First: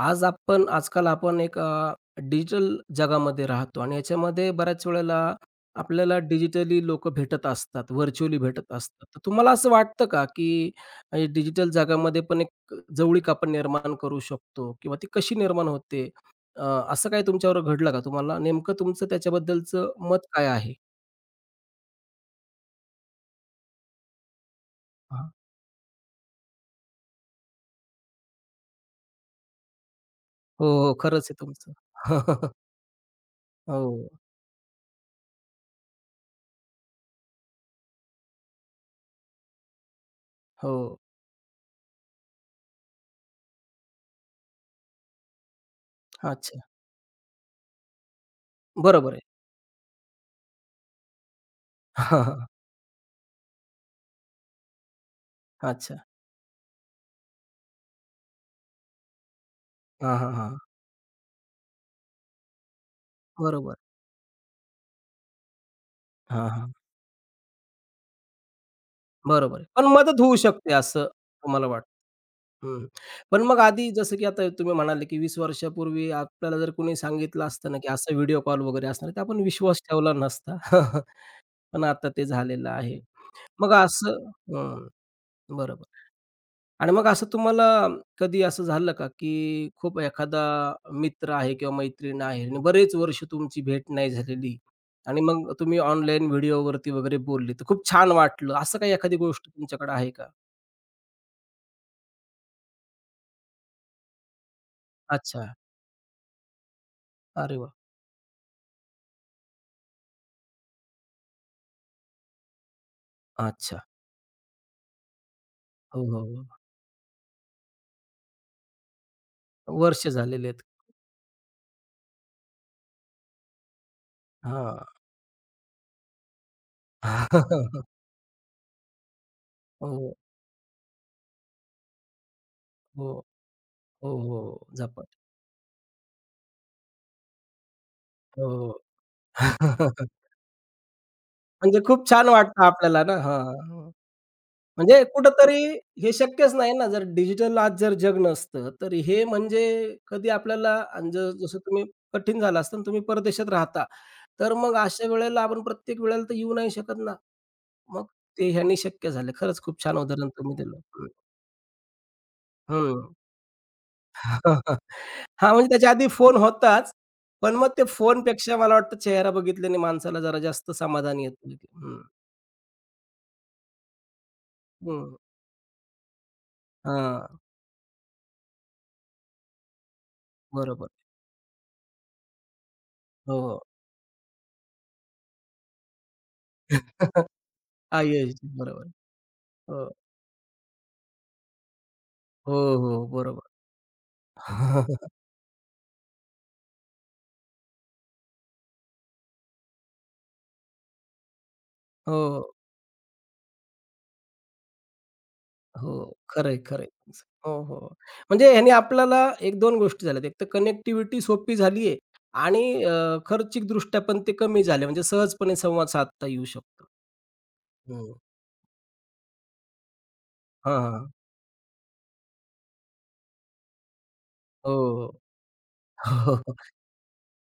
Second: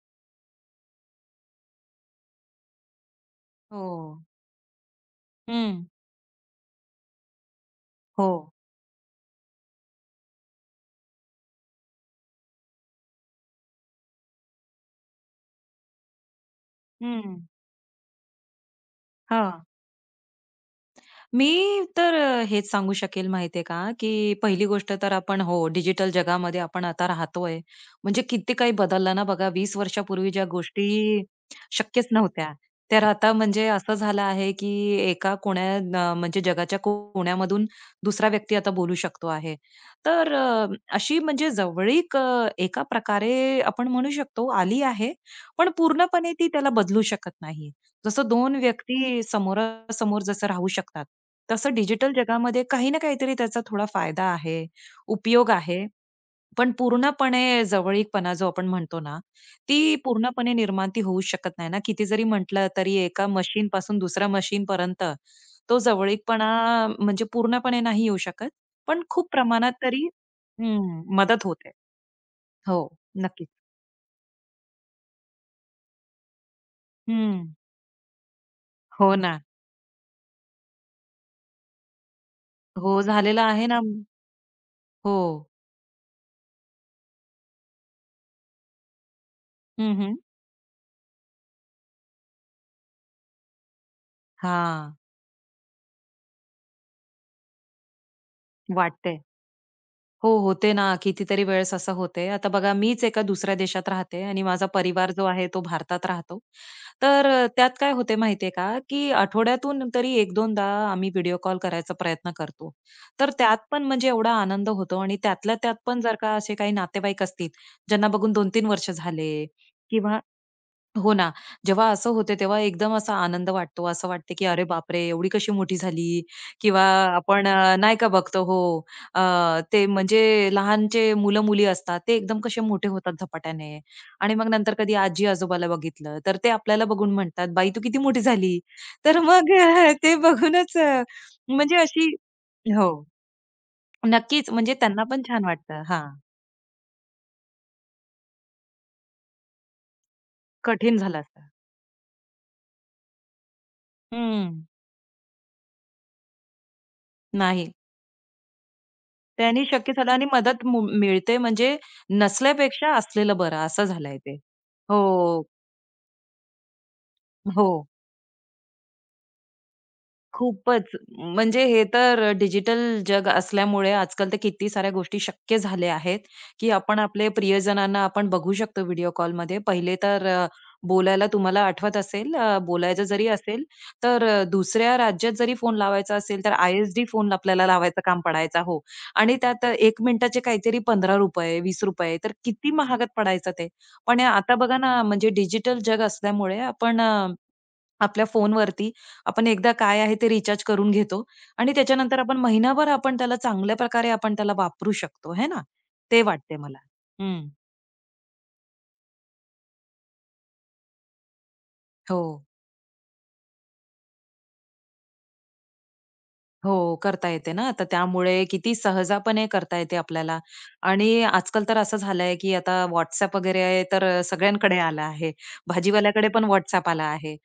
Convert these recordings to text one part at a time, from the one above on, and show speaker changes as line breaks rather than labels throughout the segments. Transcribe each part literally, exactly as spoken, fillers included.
आज आपण आजकाल आपण एक अ, डिजिटल जगामध्ये राहतो
हो.
आणि याच्यामध्ये बऱ्याच वेळेला
हं.
आपल्याला डिजिटली लोक भेटत असतात,
हो.
व्हर्चुअली भेटत असतात. तर तुम्हाला असं वाटतं का, की डिजिटल जगामध्ये पण एक जवळीक आपण निर्माण करू शकतो किंवा ती कशी निर्माण होते? अ, असं काही
हं.
तुमच्यावर घडलं का? तुम्हाला नेमकं तुमचं
हां.
त्याच्याबद्दलचं मत काय आहे?
मी तर अ, हेच सांगू शकेल माहितीये का, की पहिली गोष्ट तर
हां.
आपण हो, डिजिटल जगामध्ये आपण आता राहतोय. म्हणजे किती काही बदललं ना बघा. वीस वर्षापूर्वी ज्या
हो,
गोष्टी
हो. खरंच आहे तुमचं.
शक्यच नव्हत्या, तर आता म्हणजे असं
हो,
झालं आहे, की एका कोण्या अ, म्हणजे जगाच्या कोण्यामधून दुसरा व्यक्ती आता बोलू शकतो आहे. तर अ,
हो.
अशी म्हणजे जवळीक अ, एका प्रकारे आपण म्हणू शकतो आली आहे, पण पूर्णपणे ती
अच्छा.
त्याला बदलू शकत नाही. जसं दोन
बरोबर आहे.
व्यक्ती समोरासमोर जसं राहू शकतात, तसं डिजिटल जगामध्ये काही ना काहीतरी त्याचा थोडा फायदा आहे, उपयोग आहे.
अच्छा.
पण पूर्णपणे जवळीकपणा जो आपण म्हणतो ना, ती
हां, हां,
पूर्णपणे
हां.
निर्माण ती होऊ शकत नाही ना. किती जरी म्हटलं तरी एका
बरोबर.
मशीनपासून दुसऱ्या मशीनपर्यंत तो
हां,
जवळीकपणा
हां.
म्हणजे पूर्णपणे नाही येऊ शकत. पण खूप
बरोबर आहे.
प्रमाणात
पण
तरी
मदत होऊ शकते
हं,
असं
मदत
तुम्हाला
होते.
वाटतं. हं.
हो,
पण
नक्कीच.
मग आधी जसं की आता तुम्ही म्हणाले, की वीस वर्षापूर्वी आपल्याला जर कोणी सांगितलं
हं.
असतं ना, की असा व्हिडिओ कॉल वगैरे असणार,
हो
तर आपण
ना.
विश्वास ठेवला नसता. पण आता ते झालेलं आहे.
हो, झालेलं आहे
मग
ना.
असं हं,
हो.
बरोबर. आणि मग असं तुम्हाला कधी असं झालं का, की
हं,
खूप
हं.
एखादा मित्र आहे किंवा मैत्रीण आहे आणि बरेच वर्ष तुमची भेट नाही झालेली
हां.
आणि मग तुम्ही ऑनलाईन व्हिडिओवरती वगैरे बोलले, तर खूप छान वाटलं. असं काही
वाटते.
एखादी गोष्ट तुमच्याकडे आहे का?
हो, होते ना. कितीतरी वेळेस असं होते. आता बघा मीच एका दुसऱ्या देशात राहते आणि माझा परिवार जो
अच्छा.
आहे तो भारतात राहतो. तर अ,
अरे वा.
त्यात काय होते माहितीये का, की आठवड्यातून तरी एक-2दा आम्ही व्हिडिओ कॉल करायचा प्रयत्न करतो. तर त्यात
अच्छा.
पण म्हणजे एवढा आनंद होतो आणि त्यातल्या त्यात पण
हो,
जर
हो,
का
हो.
असे काही नातेवाईक असतील, ज्यांना बघून दोन ते तीन वर्ष झाले
वर्ष
किंवा
झालेले आहेत.
हो ना. जेव्हा असं होते तेव्हा एकदम असा आनंद वाटतो. असं वाटते, की "अरे
हां.
बापरे! एवढी कशी मोठी झाली?" किंवा आपण अ, नाही का बघतो हो, अ, ते
हो,
म्हणजे लहानचे मुलं-मुली असतात, ते एकदम कसे मोठे
हो,
होतात झपाट्याने.
हो,
आणि मग
हो.
नंतर कधी
झपाट.
आजी-आजोबाला बघितलं, तर ते आपल्याला बघून म्हणतात, "बाई तू किती मोठी झाली?"
हो,
तर मग अ,
हो.
ते बघूनच अ, म्हणजे
म्हणजे खूप
अशी
छान वाटतं
हो.
आपल्याला ना हां.
नक्कीच, म्हणजे
म्हणजे
त्यांना पण छान
कुठेतरी
वाटतं. हां,
हे शक्यच नाही ना, जर डिजिटल आज जर जग नसतं, तर हे म्हणजे कधी आपल्याला
कठीण
आणि ज
झालं असतं.
जसं तुम्ही कठीण झालं असतं आणि तुम्ही परदेशात राहता, तर
हं.
मग अशा वेळेला आपण प्रत्येक वेळेला तर येऊ नाही शकत ना.
नाही.
मग ते ह्यानी शक्य झालं. खरंच
त्यांनी
खूप
शक्य
छान
झालं आणि
उदाहरण तुम्ही
मदत
दिलं.
मु
हं.
मिळते म्हणजे नसल्यापेक्षा असलेलं बरं असं झालंय ते.
हां, हां.
हो,
हां, म्हणजे त्याच्या आधी फोन होताच. पण मग
हो.
ते फोनपेक्षा मला वाटतं चेहरा बघितल्याने माणसाला जरा जास्त
खूपच.
समाधान येतं.
म्हणजे हे
हं,
तर डिजिटल जग असल्यामुळे आजकाल तर किती साऱ्या
हं.
गोष्टी शक्य झाल्या आहेत, की आपण आपले
हां,
प्रियजनांना आपण बघू शकतो व्हिडिओ कॉलमध्ये. पहिले तर अ,
बरोबर.
बोलायला तुम्हाला आठवत असेल अ, बोलायचं जरी
हो,
असेल, तर अ, दुसऱ्या राज्यात जरी फोन लावायचा असेल, तर आय-एस-डी
हो.
फोन आपल्याला लावायचं काम
आयश
पडायचा. हो.
बरोबर.
आणि त्यात
हो.
एक मिनिटाचे काहीतरी ₹पंधरा रुपये, ₹वीस रुपये तर
हो,
किती
हो.
महागात
बरोबर.
पडायचं ते. पण आता बघा ना, म्हणजे डिजिटल जग असल्यामुळे आपण अ, आपल्या फोनवरती आपण एकदा काय आहे ते रिचार्ज करून घेतो आणि त्याच्यानंतर आपण
हो,
महिनाभर आपण त्याला चांगल्या प्रकारे आपण त्याला वापरू शकतो, है ना?
हो.
ते
खरं
वाटते
आहे,
मला.
खरं आहे.
हं.
हो, हो. म्हणजे ह्याने आपल्याला एक दोन गोष्टी झाल्यात. एक तर कनेक्टिव्हिटी सोपी झाली आहे
हो.
आणि अ, खर्चिकदृष्ट्या पण ते कमी झाले. म्हणजे सहजपणे संवाद साधता येऊ शकतो.
हो, करता येते ना. तर
हं.
त्यामुळे किती सहजपणे करता येते आपल्याला.
हां, हां.
आणि आजकाल तर असं झालंय, की आता WhatsApp वगैरे आहे, तर अ, सगळ्यांकडे आला
हो,
आहे. भाजीवाल्याकडे
हो.
पण WhatsApp आला आहे.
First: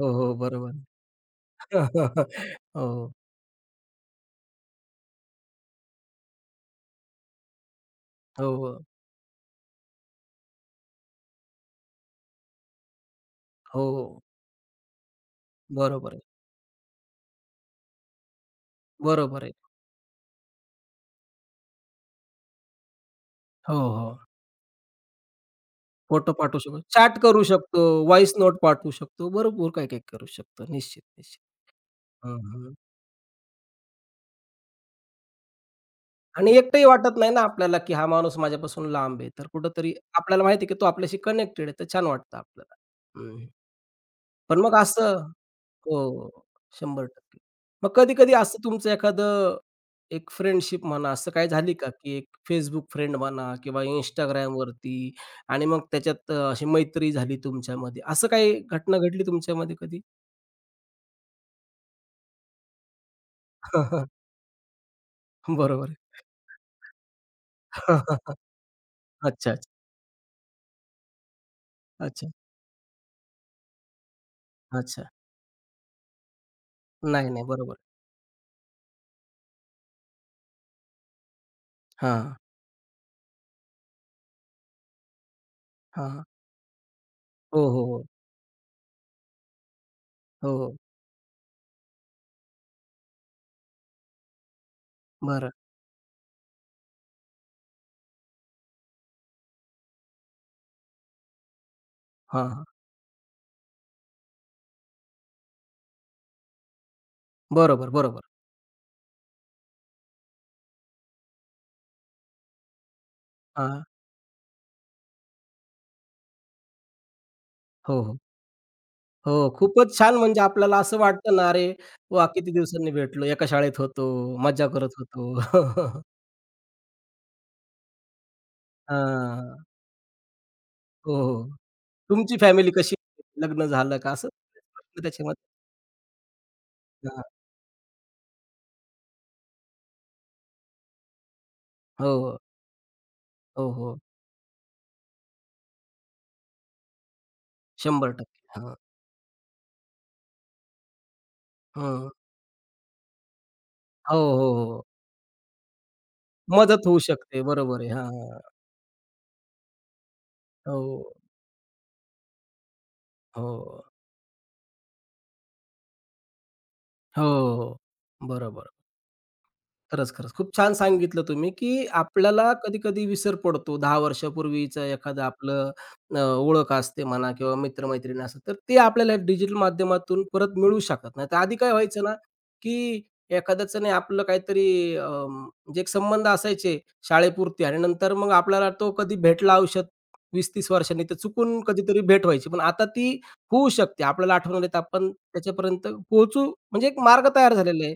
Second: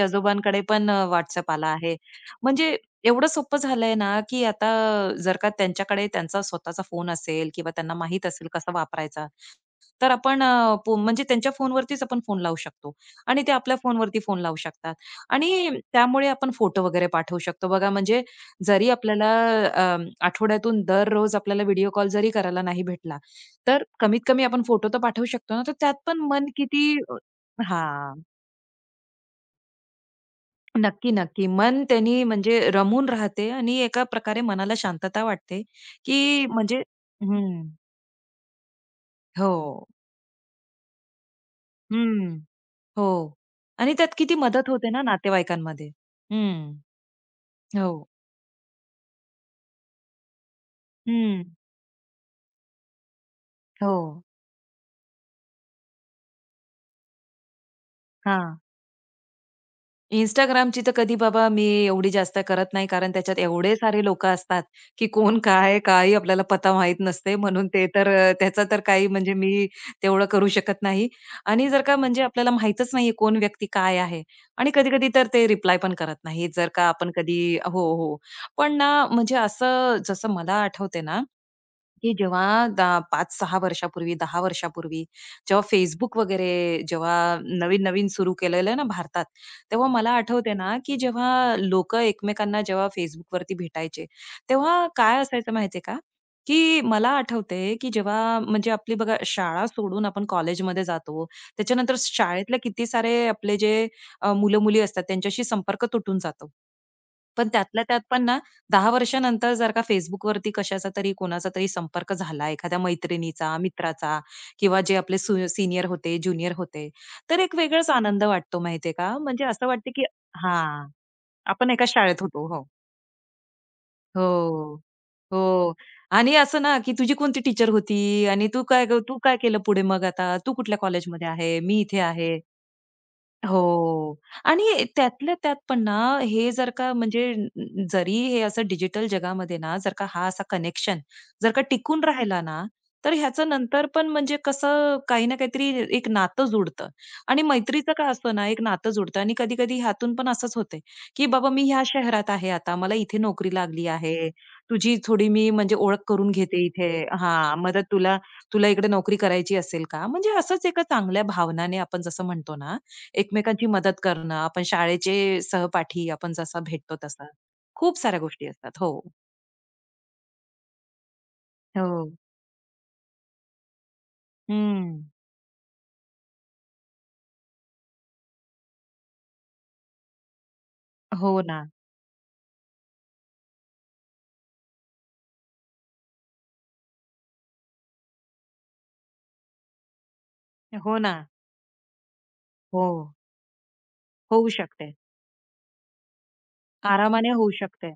हो, हो. बरोबर.
पण अ, WhatsApp आला आहे. म्हणजे
हो,
एवढं सोपं झालंय ना, की आता जर का त्यांच्याकडे त्यांचा स्वतःचा फोन असेल किंवा त्यांना माहीत असेल
हो,
कसा वापरायचा, तर आपण अ, पो म्हणजे त्यांच्या फोनवरतीच आपण फोन लावू शकतो आणि ते आपल्या
हो.
फोनवरती फोन लावू शकतात आणि
बरोबर आहे.
त्यामुळे आपण फोटो वगैरे पाठवू शकतो. बघा म्हणजे जरी आपल्याला
बरोबर आहे.
अ, आठवड्यातून दररोज आपल्याला व्हिडिओ कॉल जरी करायला नाही भेटला,
हो,
तर
हो.
कमीत कमी आपण फोटो तर पाठवू शकतो ना, तर त्यात पण
फोटो
मन
पाठवू शकतो.
किती अ,
चॅट करू शकतो,
हां.
व्हॉईस नोट पाठवू शकतो. भरपूर काही-काही करू शकतो. निश्चित,
नक्की,
निश्चित.
नक्की. मन त्यांनी
हं,
म्हणजे
हं.
रमून राहते आणि एका प्रकारे मनाला शांतता वाटते, की
आणि
म्हणजे
एकटंही वाटत नाही ना
हं.
आपल्याला, की हा माणूस माझ्यापासून लांब आहे. तर
हो.
कुठेतरी आपल्याला माहिती आहे, की तो आपल्याशी कनेक्टेड आहे. तर छान वाटतं
हं.
आपल्याला.
हो
हं.
आणि त्यात किती
पण
मदत
मग
होते ना
असं
नातेवाईकांमध्ये.
हो,
हं.
शंभर टक्के. मग
हो.
कधी-कधी असं तुमचं एखादं एक फ्रेंडशिप म्हणा, असं
हं.
काही झाली का, की एक Facebook फ्रेंड म्हणा किंवा
हो.
Instagramवरती आणि मग त्याच्यात अ, अशी मैत्री झाली तुमच्यामध्ये, असं काही
हां.
घटना घडली तुमच्यामध्ये कधी?
Instagramची तर कधी बाबा मी एवढी जास्त करत नाही, कारण त्याच्यात एवढे सारे लोकं असतात, की कोण काय,
बरोबर आहे.
काही आपल्याला पता माहीत नसते. म्हणून ते तर अ,
अच्छा,
त्याचा तर काही म्हणजे
अच्छा,
मी तेवढं करू शकत नाही. आणि जर का म्हणजे
अच्छा,
आपल्याला माहीतच नाहीये कोण व्यक्ती काय आहे आणि
अच्छा.
कधी-कधी तर ते रिप्लाय पण करत नाहीत. जर का आपण
नाही,
कधी
नाही. बरोबर.
हो, हो. पण ना म्हणजे असं जसं मला आठवते ना, की
हां,
जेव्हा दा पाच ते सहा वर्षापूर्वी, दहा वर्षापूर्वी जेव्हा Facebook
हां.
वगैरे जेव्हा
हो, हो, हो.
नवीन-नवीन सुरू केलेलं ना भारतात, तेव्हा मला आठवते
हो,
ना, की जेव्हा लोकं एकमेकांना जेव्हा Facebookवरती भेटायचे, तेव्हा काय
बरं.
असायचं माहितीये का, की मला आठवतंय, की जेव्हा म्हणजे आपली बघा शाळा सोडून आपण कॉलेजमध्ये जातो. त्याच्यानंतर
हां,
शाळेतले
हां.
किती सारे आपले जे मुलं-मुली असतात त्यांच्याशी संपर्क तुटून जातो. पण त्यातल्या
बरोबर,
त्यात
बरोबर.
पण ना दहा वर्षानंतर जर का Facebookवरती कशाचा तरी कोणाचा तरी संपर्क झाला, एखाद्या मैत्रिणीचा,
हां.
मित्राचा किंवा जे आपले सु सीनियर होते, ज्युनियर होते, तर एक वेगळाच
हो, हो.
आनंद वाटतो माहितीये का? म्हणजे
हो,
असं वाटतं
खूपच
की
छान म्हणजे आपल्याला
हां,
असं वाटतं ना, "अरे
आपण एका शाळेत
वाह!
होतो.
किती
हो.
दिवसांनी भेटलो, एका शाळेत होतो, मज्जा
हो.
करत होतो."
हो. आणि असं ना की तुझी कोणती टीचर होती आणि तू काय तू काय केलं
हां.
पुढे मग आता? तू कुठल्या
हो,
कॉलेजमध्ये
हो.
आहे? मी इथे
तुमची
आहे.
फॅमिली कशी? लग्न झालं का?
हो.
असं
आणि
प्रश्न
त्यातल्या
त्याच्यामध्ये
त्यात पण ना, हे जर का
हां.
म्हणजे अ, जरी हे असं डिजिटल जगामध्ये ना, जर का हा असा कनेक्शन जर का टिकून
हो,
राहिला ना, तर ह्याचं
हो,
नंतर
हो.
पण म्हणजे कसं काही ना काहीतरी एक नातं जुडतं. आणि मैत्रीचं काय असतं
शंभर टक्के.
ना, एक
हां.
नातं जुडतं आणि कधी-कधी ह्यातून पण असंच होते, की बाबा मी ह्या
हं.
शहरात आहे आता, मला इथे नोकरी लागली
हो,
आहे.
हो, हो.
तुझी थोडी मी म्हणजे ओळख करून घेते
मदत
इथे
होऊ शकते.
हां,
बरोबर आहे.
मदत तुला
हां.
तुला इकडे नोकरी करायची असेल का? म्हणजे असंच एका
हो,
चांगल्या भावनाने आपण जसं म्हणतो ना, एकमेकांची
हो.
मदत करणं, आपण शाळेचे सहपाठी आपण जसा भेटतो तसा.
हो, हो.
खूप साऱ्या गोष्टी
बरोबर.
असतात. हो.
खरंच, खरंच. खूप छान सांगितलं तुम्ही, की
हो.
आपल्याला कधी-कधी विसर पडतो. दहा वर्षापूर्वीचं
हं.
एखादं आपलं अ, ओळख असते म्हणा किंवा मित्र-मैत्रीण असतात. तर ते आपल्याला डिजिटल माध्यमातून परत मिळू शकतात. नाहीतर
हो
आधी
ना.
काय व्हायचं ना, की एखाद्याचं नाही आपलं काहीतरी अ, म्हणजे एक संबंध असायचे शाळेपुरते आणि नंतर मग आपल्याला तो कधी भेटला आयुष्यात वीस तीस
हो
वर्षांनी, तर
ना.
चुकून कधीतरी भेट व्हायची. पण आता
हो.
ती होऊ शकते. आपल्याला
होऊ
आठवण आली तर
शकते.
आपण त्याच्यापर्यंत पोहोचू म्हणजे एक मार्ग
आरामाने होऊ
तयार झालेला
शकते.
आहे.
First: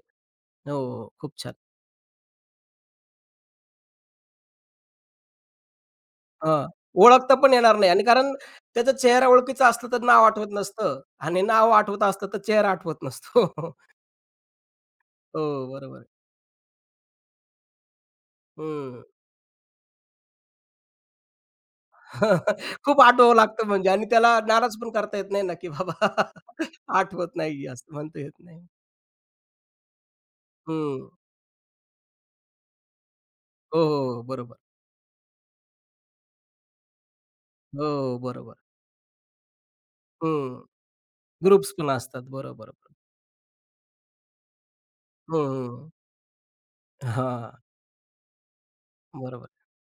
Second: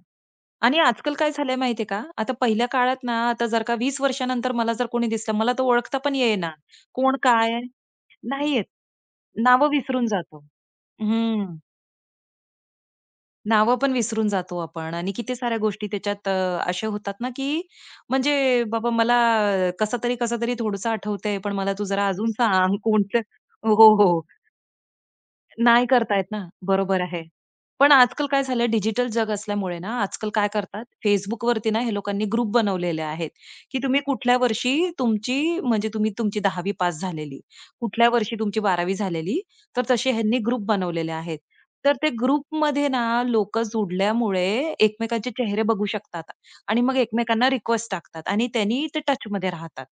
आणि
हो, हो.
आजकाल काय
खूप छान.
झालंय माहितीये का? आता पहिल्या काळात ना, आता जर का वीस वर्षानंतर मला जर कोणी दिसलं, मला तर ओळखता पण येईना.
हां.
कोण
ओळखता पण
काय आहे?
येणार नाही आणि कारण
नाही येत.
त्याचा चेहरा ओळखीचा
नावं
असला तर
विसरून
नाव
जातो.
आठवत नसतं आणि
हं.
नाव आठवत असलं तर चेहरा आठवत नसतो.
नावं पण विसरून जातो आपण आणि किती
हो,
साऱ्या गोष्टी
बरोबर आहे.
त्याच्यात अ, अशा होतात ना, की म्हणजे बाबा
हं.
मला कसं तरी, कसं तरी थोडंसं आठवतंय, पण मला तू जरा अजून सांग
खूप
कोणतं
आठवावं लागतं
हो,
म्हणजे आणि
हो.
त्याला नाराज पण करता येत नाही ना, की
नाही करता
बाबा
येत ना. बरोबर आहे.
आठवत नाहीये असं
पण
म्हणता
आजकाल
येत
काय
नाही.
झालंय डिजिटल जग असल्यामुळे ना, आजकाल काय करतात
हं.
Facebookवरती ना, हे लोकांनी ग्रुप बनवलेले आहेत, की
हो,
तुम्ही
हो, हो.
कुठल्या
बरोबर.
वर्षी तुमची म्हणजे तुम्ही तुमची 10वी पास झालेली, कुठल्या
हो,
वर्षी
बरोबर.
तुमची 12वी झालेली, तर तसे ह्यांनी
हं.
ग्रुप बनवलेले आहेत.
ग्रुप्स पण
तर ते
असतात. बरोबर.
ग्रुपमध्ये ना, लोकं जुडल्यामुळे एकमेकांचे चेहरे बघू
हं.
शकतात आणि मग
हां.
एकमेकांना रिक्वेस्ट टाकतात आणि त्यांनी ते
बरोबर.
टचमध्ये राहतात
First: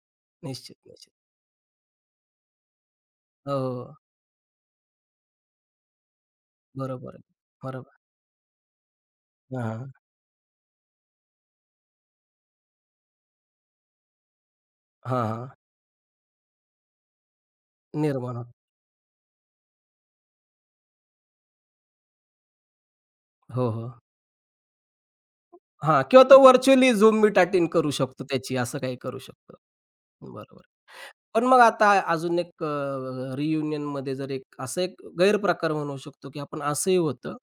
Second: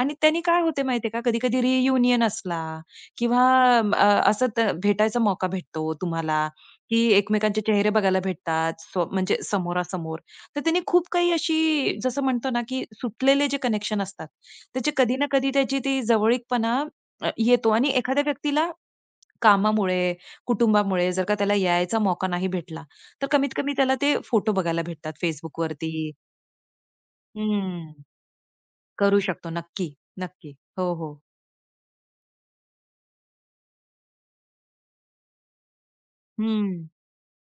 आणि त्यांनी काय
निश्चित,
होते माहितीये
निश्चित.
का, कधी-कधी रियुनियन असला किंवा
हो,
म,
हो.
अ, असं त भेटायचा मौका भेटतो तुम्हाला, की
बरोबर आहे.
एकमेकांचे चेहरे
बरोबर.
बघायला भेटतात, स्व म्हणजे
हां, हां.
समोरासमोर. तर त्यांनी खूप काही अशी जसं म्हणतो ना, की सुटलेले जे कनेक्शन असतात, त्याचे कधी ना
हां,
कधी त्याची ती जवळीकपणा अ, येतो आणि एखाद्या
निर्माण होतं.
व्यक्तीला कामामुळे, कुटुंबामुळे जर का त्याला यायचा मौका नाही भेटला, तर कमीत
हो,
कमी
हो.
त्याला ते फोटो बघायला भेटतात
हां,
Facebookवरती.
किंवा तो व्हर्चुअली Zoom मीट अटेंड करू
हं.
शकतो त्याची, असं काही करू
करू शकतो.
शकतो.
नक्की, नक्की.
बरोबर.
हो, हो.
पण मग आता अजून एक अ, रियुनियनमध्ये जर एक असा एक गैरप्रकार म्हणू शकतो, की आपण
हं,
असंही होतं,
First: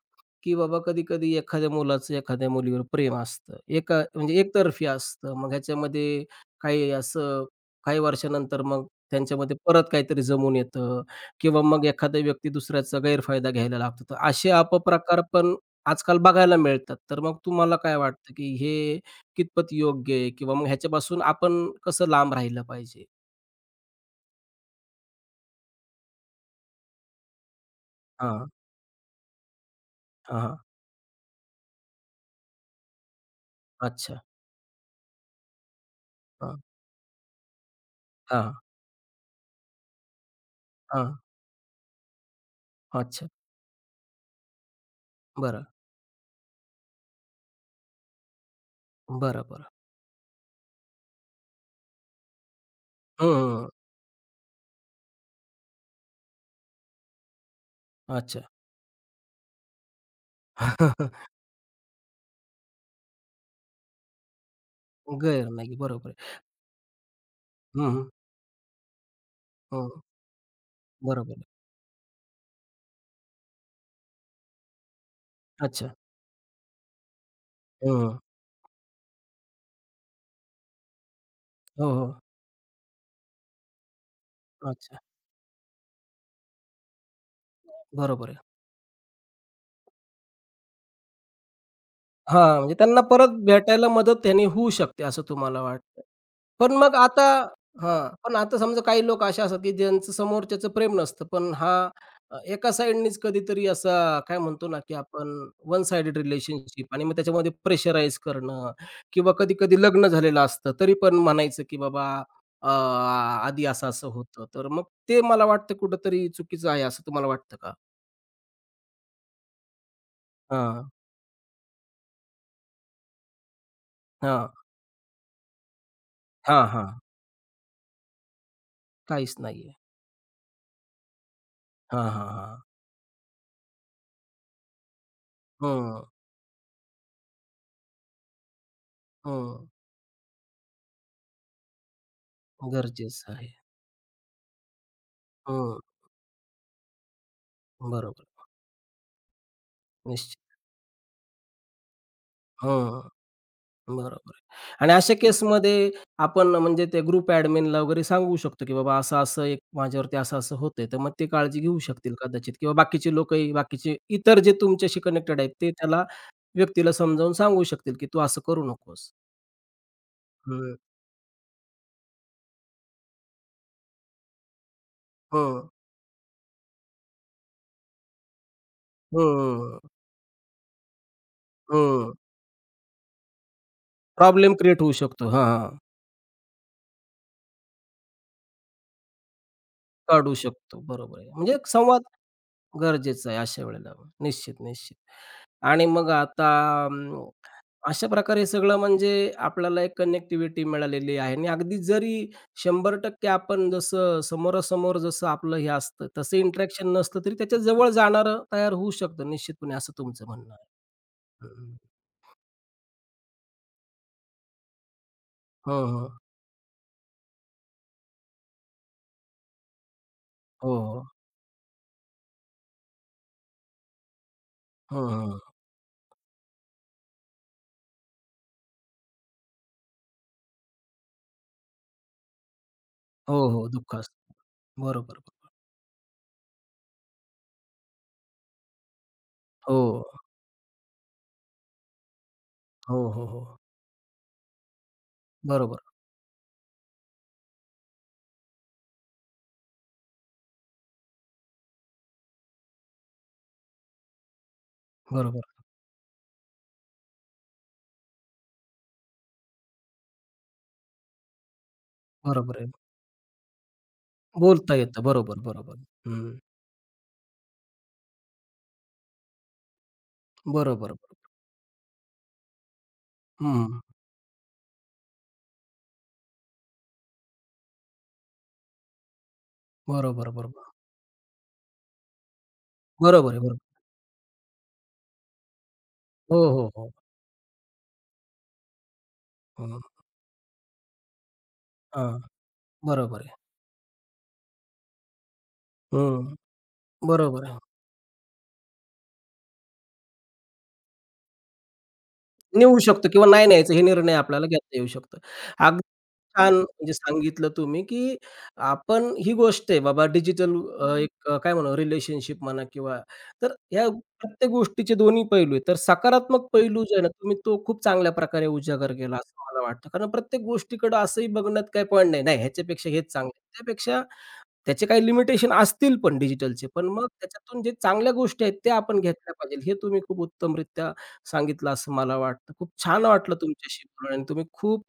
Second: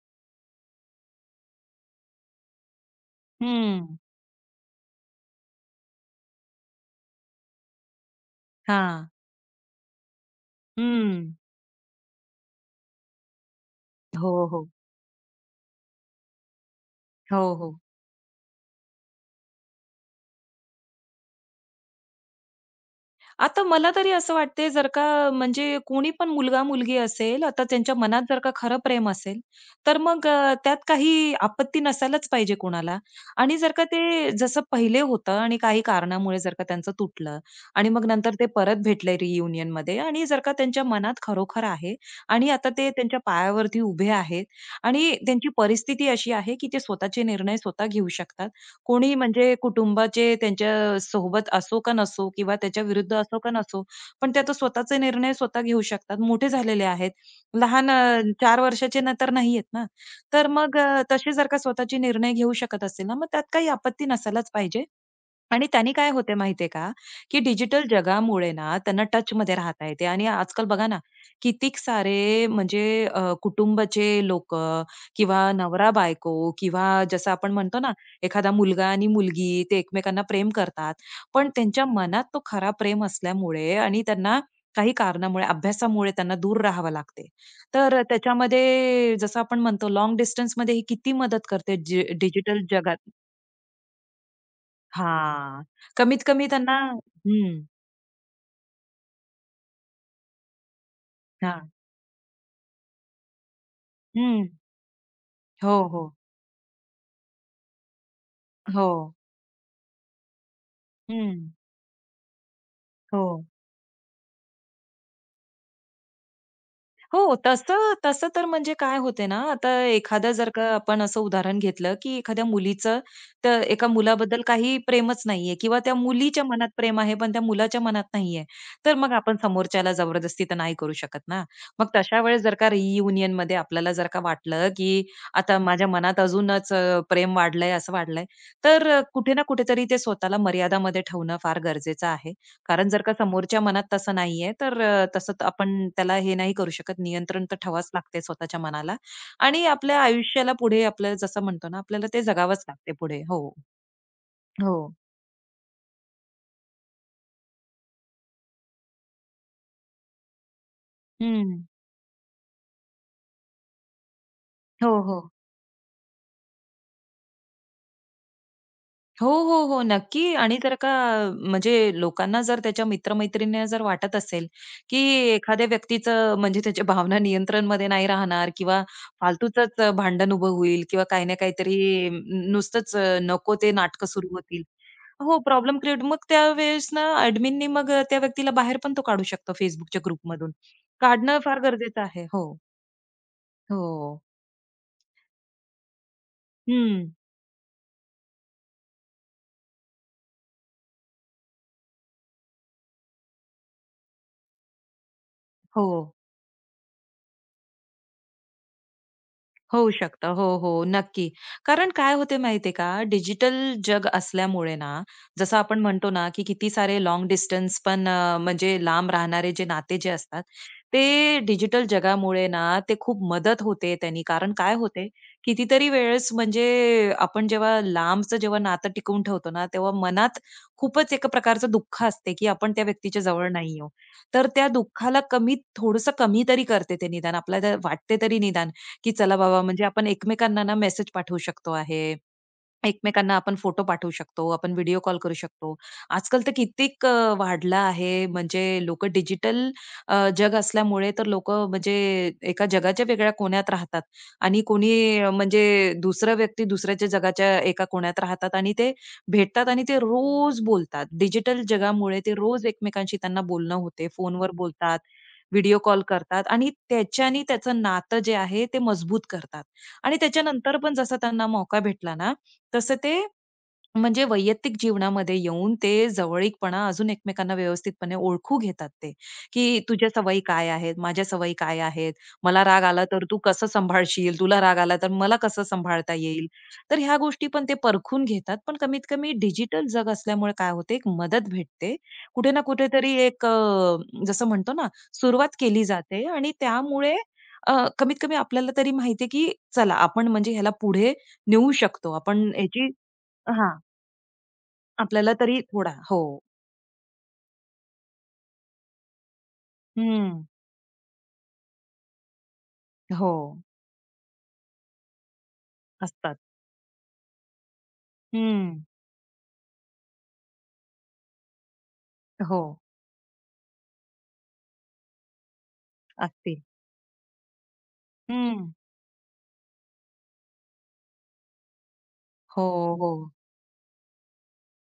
की बाबा कधी-कधी एखाद्या मुलाचं एखाद्या मुलीवर प्रेम असतं.
हं.
एका म्हणजे एकतर्फी असतं. मग ह्याच्यामध्ये काही असं काही वर्षानंतर मग
हां.
त्यांच्यामध्ये परत काहीतरी जमून येतं
हं.
किंवा मग एखादा व्यक्ती दुसऱ्याचा गैरफायदा घ्यायला लागतो. तर
हो,
असे
हो.
अपप्रकार पण आजकाल बघायला मिळतात. तर मग
हो,
तुम्हाला
हो.
काय वाटतं, की हे कितपत योग्य आहे किंवा मग ह्याच्यापासून आपण कसं लांब राहिलं पाहिजे?
आता मला तरी असं वाटते जर का म्हणजे कोणी पण मुलगा-मुलगी असेल, आता त्यांच्या मनात जर का खरं प्रेम असेल, तर मग
हां,
अ,
हां.
त्यात काही आपत्ती नसायलाच पाहिजे कोणाला. आणि जर का
अच्छा.
ते जसं पहिले होतं आणि काही कारणामुळे जर
हां,
का त्यांचं तुटलं आणि मग नंतर ते
हां,
परत भेटले रियुनियनमध्ये आणि जर का त्यांच्या मनात
हां.
खरोखर आहे आणि आता ते त्यांच्या
अच्छा.
पायावरती उभे आहेत आणि त्यांची
बरं,
परिस्थिती अशी आहे की ते स्वतःचे निर्णय स्वतः घेऊ शकतात कोणी
बरं,
म्हणजे
बरं.
कुटुंबाचे त्यांच्या सोबत असो का नसो किंवा त्याच्या विरुद्ध
हं,
असो का
हं, हं.
नसो, पण ते आता स्वतःचे निर्णय स्वतः घेऊ शकतात. मोठे झालेले आहेत. लहान अ,
अच्छा.
चार वर्षाचे ना तर नाहीयेत ना. तर मग अ, तसे जर का स्वतःचे निर्णय घेऊ शकत असतील ना, मग त्यात काही आपत्ती नसायलाच पाहिजे.
गैर
आणि
नाही.
त्याने
बरोबर
काय होते
आहे.
माहितीये का, की डिजिटल
हं, हं.
जगामुळे ना त्यांना टचमध्ये राहता
हं.
येते आणि आजकाल बघा ना,
बरोबर आहे.
कितीक सारे म्हणजे अ, कुटुंबाचे लोकं किंवा
अच्छा.
नवरा-बायको किंवा जसं आपण म्हणतो ना,
हं.
एखादा मुलगा आणि मुलगी ते एकमेकांना प्रेम करतात. पण त्यांच्या
हो, हो.
मनात तो खरा प्रेम असल्यामुळे आणि त्यांना काही
अच्छा.
कारणामुळे, अभ्यासामुळे त्यांना दूर राहावं लागते. तर
बरोबर आहे.
त्याच्यामध्ये जसं आपण म्हणतो लाँग डिस्टन्समध्ये ही किती मदत करते
हां,
डिजिटल
म्हणजे
जगात.
त्यांना परत भेटायला मदत त्यांनी होऊ शकते असं तुम्हाला
हां.
वाटतं.
कमीत कमी
पण
त्यांना
मग आता
हं.
हां. पण आता समजा काही लोक असे असतात, की ज्यांचं समोरच्याचं प्रेम नसतं. पण
हां.
हा अ, एका साइडनीच कधीतरी असा काय
हं.
म्हणतो ना, की आपण
हो,
वन
हो.
साइडेड रिलेशनशिप आणि मग त्याच्यामध्ये प्रेशराईज करणं
हो.
किंवा कधी-कधी लग्न झालेलं असतं, तरी पण
हं.
म्हणायचं, की बाबा अ,
हो.
आधी असं-असं होतं. तर मग ते मला वाटतं कुठेतरी चुकीचं आहे, असं
हो,
तुम्हाला वाटतं का?
तसं तसं तर म्हणजे काय होते ना, आता एखादं जर का
हां,
आपण असं उदाहरण घेतलं, की एखाद्या मुलीचं तर एका मुलाबद्दल
हां.
काही प्रेमच नाहीये किंवा त्या मुलीच्या
हां,
मनात
हां.
प्रेम आहे, पण त्या मुलाच्या मनात नाहीये. तर मग
काहीच
आपण
नाहीये.
समोरच्याला जबरदस्ती तर नाही करू शकत ना. मग
हां,
तशा
हां,
वेळेस जर
हां.
का रियुनियनमध्ये आपल्याला जर का वाटलं, की आता माझ्या
हं,
मनात अजूनच अ, प्रेम वाढलंय, असं वाढलंय, तर अ, कुठे ना
हं.
कुठेतरी ते स्वतःला मर्यादामध्ये ठेवणं फार गरजेचं आहे. कारण जर का
गरजेचं आहे.
समोरच्या मनात तसं नाहीये, तर अ, तसं तर
हं.
आपण त्याला हे नाही करू शकत. नियंत्रण तर ठेवावंच लागते
बरोबर.
स्वतःच्या मनाला आणि आपल्या
निश्चित.
आयुष्याला पुढे आपल्याला जसं म्हणतो ना, आपल्याला ते जगावंच लागते
हं,
पुढे. हो.
बरोबर आहे.
हो.
आणि अशा केसमध्ये आपण म्हणजे ते ग्रुप ॲडमिनला वगैरे सांगू शकतो, की बाबा असं-असं एक माझ्यावरती असं-असं होतंय. तर मग ते
हं.
काळजी घेऊ शकतील कदाचित किंवा बाकीचे लोकही बाकीचे इतर जे
हो,
तुमच्याशी
हो.
कनेक्टेड आहेत, ते त्याला व्यक्तीला समजावून सांगू शकतील, की तू असं करू नकोस.
हो, हो, हो. नक्की आणि जर
हं,
का म्हणजे लोकांना जर त्याच्या मित्र-मैत्रिणींना जर वाटत असेल, की
हं,
एखाद्या व्यक्तीचं म्हणजे त्याच्या भावना नियंत्रणमध्ये नाही राहणार किंवा फालतूचंच
हं,
भांडण उभं होईल किंवा काही ना काहीतरी
हं.
नुसतंच नको ते नाटकं सुरू
प्रॉब्लेम
होतील.
क्रिएट होऊ शकतो.
हो,
हां, हां.
प्रॉब्लेम क्रिएट मग त्यावेळेस ना ॲडमिननी मग त्या व्यक्तीला बाहेर पण तो काढू शकतो Facebookच्या
काढू
ग्रुपमधून.
शकतो. बरोबर आहे.
काढणं
म्हणजे
फार
एक संवाद
गरजेचं आहे. हो,
गरजेचं आहे अशा
हो.
वेळेला. निश्चित, निश्चित. आणि मग आता
हं.
अं, अशा प्रकारे सगळं म्हणजे आपल्याला एक कनेक्टिव्हिटी मिळालेली आहे आणि अगदी जरी शंभर टक्के आपण जसं समोरासमोर जसं आपलं हे
हो.
असतं, तसं इंटरॅक्शन नसलं तरी त्याच्या जवळ जाणारं तयार होऊ शकतं निश्चितपणे
होऊ
असं तुमचं
शकतं. हो,
म्हणणं आहे.
हो. नक्की.
हं, हं.
कारण काय होते माहितीये का, डिजिटल जग असल्यामुळे ना, जसं
हो,
आपण
हो.
म्हणतो ना, की किती सारे लॉंग डिस्टन्स पण अ, म्हणजे लांब राहणारे जे नाते जे असतात,
हो,
ते
हो.
डिजिटल जगामुळे ना, ते खूप मदत होते त्यांनी. कारण काय होते,
हं,
कितीतरी वेळेस म्हणजे आपण जेव्हा लांबचं जेव्हा नातं टिकवून ठेवतो ना, तेव्हा मनात खूपच एका प्रकारचं दुःख असते, की आपण त्या व्यक्तीच्या
हो,
जवळ
हो.
नाही आहोत.
दुःख असतं.
तर त्या
बरोबर.
दुःखाला कमी थोडंसं कमी तरी करते ते निदान. आपल्याला वाटते तरी निदान. की चला बाबा
हो.
म्हणजे आपण एकमेकांना ना मेसेज पाठवू शकतो आहे.
हो, हो,
एकमेकांना
हो.
आपण फोटो पाठवू शकतो, आपण व्हिडिओ कॉल करू शकतो.
बरोबर,
आजकाल तर कित्येक अ, वाढला आहे. म्हणजे लोकं डिजिटल अ, जग असल्यामुळे तर लोकं म्हणजे एका जगाच्या वेगळ्या कोण्यात राहतात आणि कोणी अ,
बरोबर,
म्हणजे दुसरा व्यक्ती दुसऱ्याच्या जगाच्या एका कोण्यात राहतात आणि ते भेटतात आणि ते रोज बोलतात. डिजिटल जगामुळे ते
बरोबर
रोज
आहे.
एकमेकांशी त्यांना बोलणं होते. फोनवर
बोलता
बोलतात,
येतं. बरोबर, बरोबर.
व्हिडिओ कॉल
हं.
करतात आणि त्याच्याने त्याचं नातं जे आहे ते मजबूत करतात आणि त्याच्यानंतर
बरोबर.
पण जसा त्यांना मौका भेटला ना, तसं ते
हं.
म्हणजे वैयक्तिक जीवनामध्ये येऊन ते जवळीकपणा अजून एकमेकांना व्यवस्थितपणे ओळखू घेतात ते, की तुझ्या
बरोबर,
सवयी काय
बरोबर.
आहेत? माझ्या सवयी काय आहेत? मला राग आला तर
बरोबर
तू
आहे, बरोबर.
कसं सांभाळशील? तुला राग आला तर मला कसं सांभाळता
हो,
येईल?
हो, हो.
तर ह्या गोष्टी पण ते परखून घेतात. पण कमीत कमी
हं.
डिजिटल जग असल्यामुळे काय होते, एक मदत भेटते.
हां.
कुठे ना कुठेतरी
बरोबर आहे.
एक अ, जसं म्हणतो ना, सुरुवात केली जाते
हं.
आणि त्यामुळे
बरोबर आहे.
अ, कमीत कमी आपल्याला तरी माहिती आहे, की चला आपण म्हणजे ह्याला पुढे नेऊ शकतो. आपण
नेऊ
याची
शकतो किंवा नाही
हां,
न्यायचं हे निर्णय आपल्याला घेता येऊ शकतो.
आपल्याला तरी
अगदी
थोडा हो.
छान म्हणजे सांगितलं तुम्ही, की आपण ही गोष्ट आहे बाबा
हं.
डिजिटल अ, एक अ, काय म्हणू रिलेशनशिप म्हणा किंवा
हो.
तर ह्या प्रत्येक गोष्टीचे दोन्ही पैलू आहेत. तर
असतात.
सकारात्मक पैलू जो आहे ना, तुम्ही तो खूप चांगल्या प्रकारे
हं.
उजागर केला असं मला वाटतं. कारण प्रत्येक गोष्टीकडं असंही बघण्यात काही पॉइंट नाही. नाही
हो.
ह्याच्यापेक्षा हेच चांगलं आहे. त्यापेक्षा त्याचे काही लिमिटेशन असतील पण
असतील.
डिजिटलचे, पण मग त्याच्यातून जे चांगल्या गोष्टी आहेत
हं.
त्या आपण घेतल्या पाहिजेल. हे तुम्ही खूप उत्तमरित्या सांगितलं असं मला वाटतं.
हो,
खूप छान
हो.
वाटलं तुमच्याशी बोलून आणि तुम्ही खूप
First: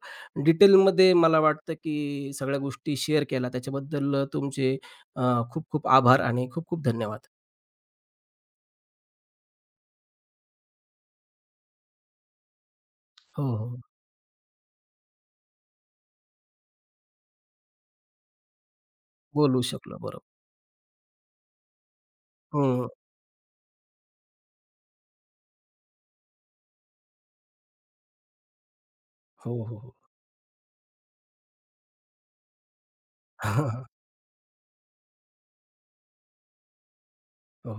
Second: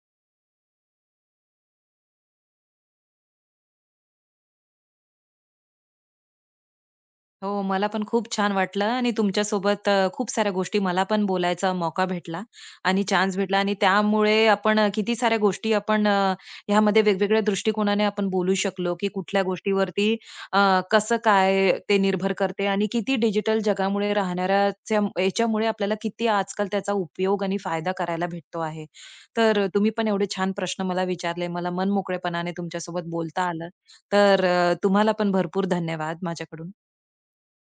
डिटेलमध्ये मला वाटतं, की सगळ्या गोष्टी शेअर केल्या. त्याच्याबद्दल तुमचे अ, खूप खूप आभार आणि खूप खूप धन्यवाद.
हो, मला पण खूप छान वाटलं आणि तुमच्यासोबत अ, खूप साऱ्या गोष्टी मला पण बोलायचा मौका भेटला आणि चान्स
हो,
भेटला आणि
हो.
त्यामुळे आपण अ, किती साऱ्या गोष्टी आपण अ, ह्यामध्ये वेगवेगळ्या दृष्टिकोनाने आपण बोलू शकलो, की कुठल्या
बोलू शकलो.
गोष्टीवरती
बरोबर.
अ, कसं काय ते निर्भर करते
हं.
आणि किती डिजिटल जगामुळे राहणाऱ्याच्या याच्यामुळे आपल्याला किती आजकाल त्याचा उपयोग आणि फायदा करायला भेटतो आहे.
हो,
तर
हो,
तुम्ही
हो.
पण एवढे छान प्रश्न मला विचारले. मला मनमोकळेपणाने तुमच्यासोबत बोलता आलं. तर अ, तुम्हाला पण भरपूर धन्यवाद माझ्याकडून.
हो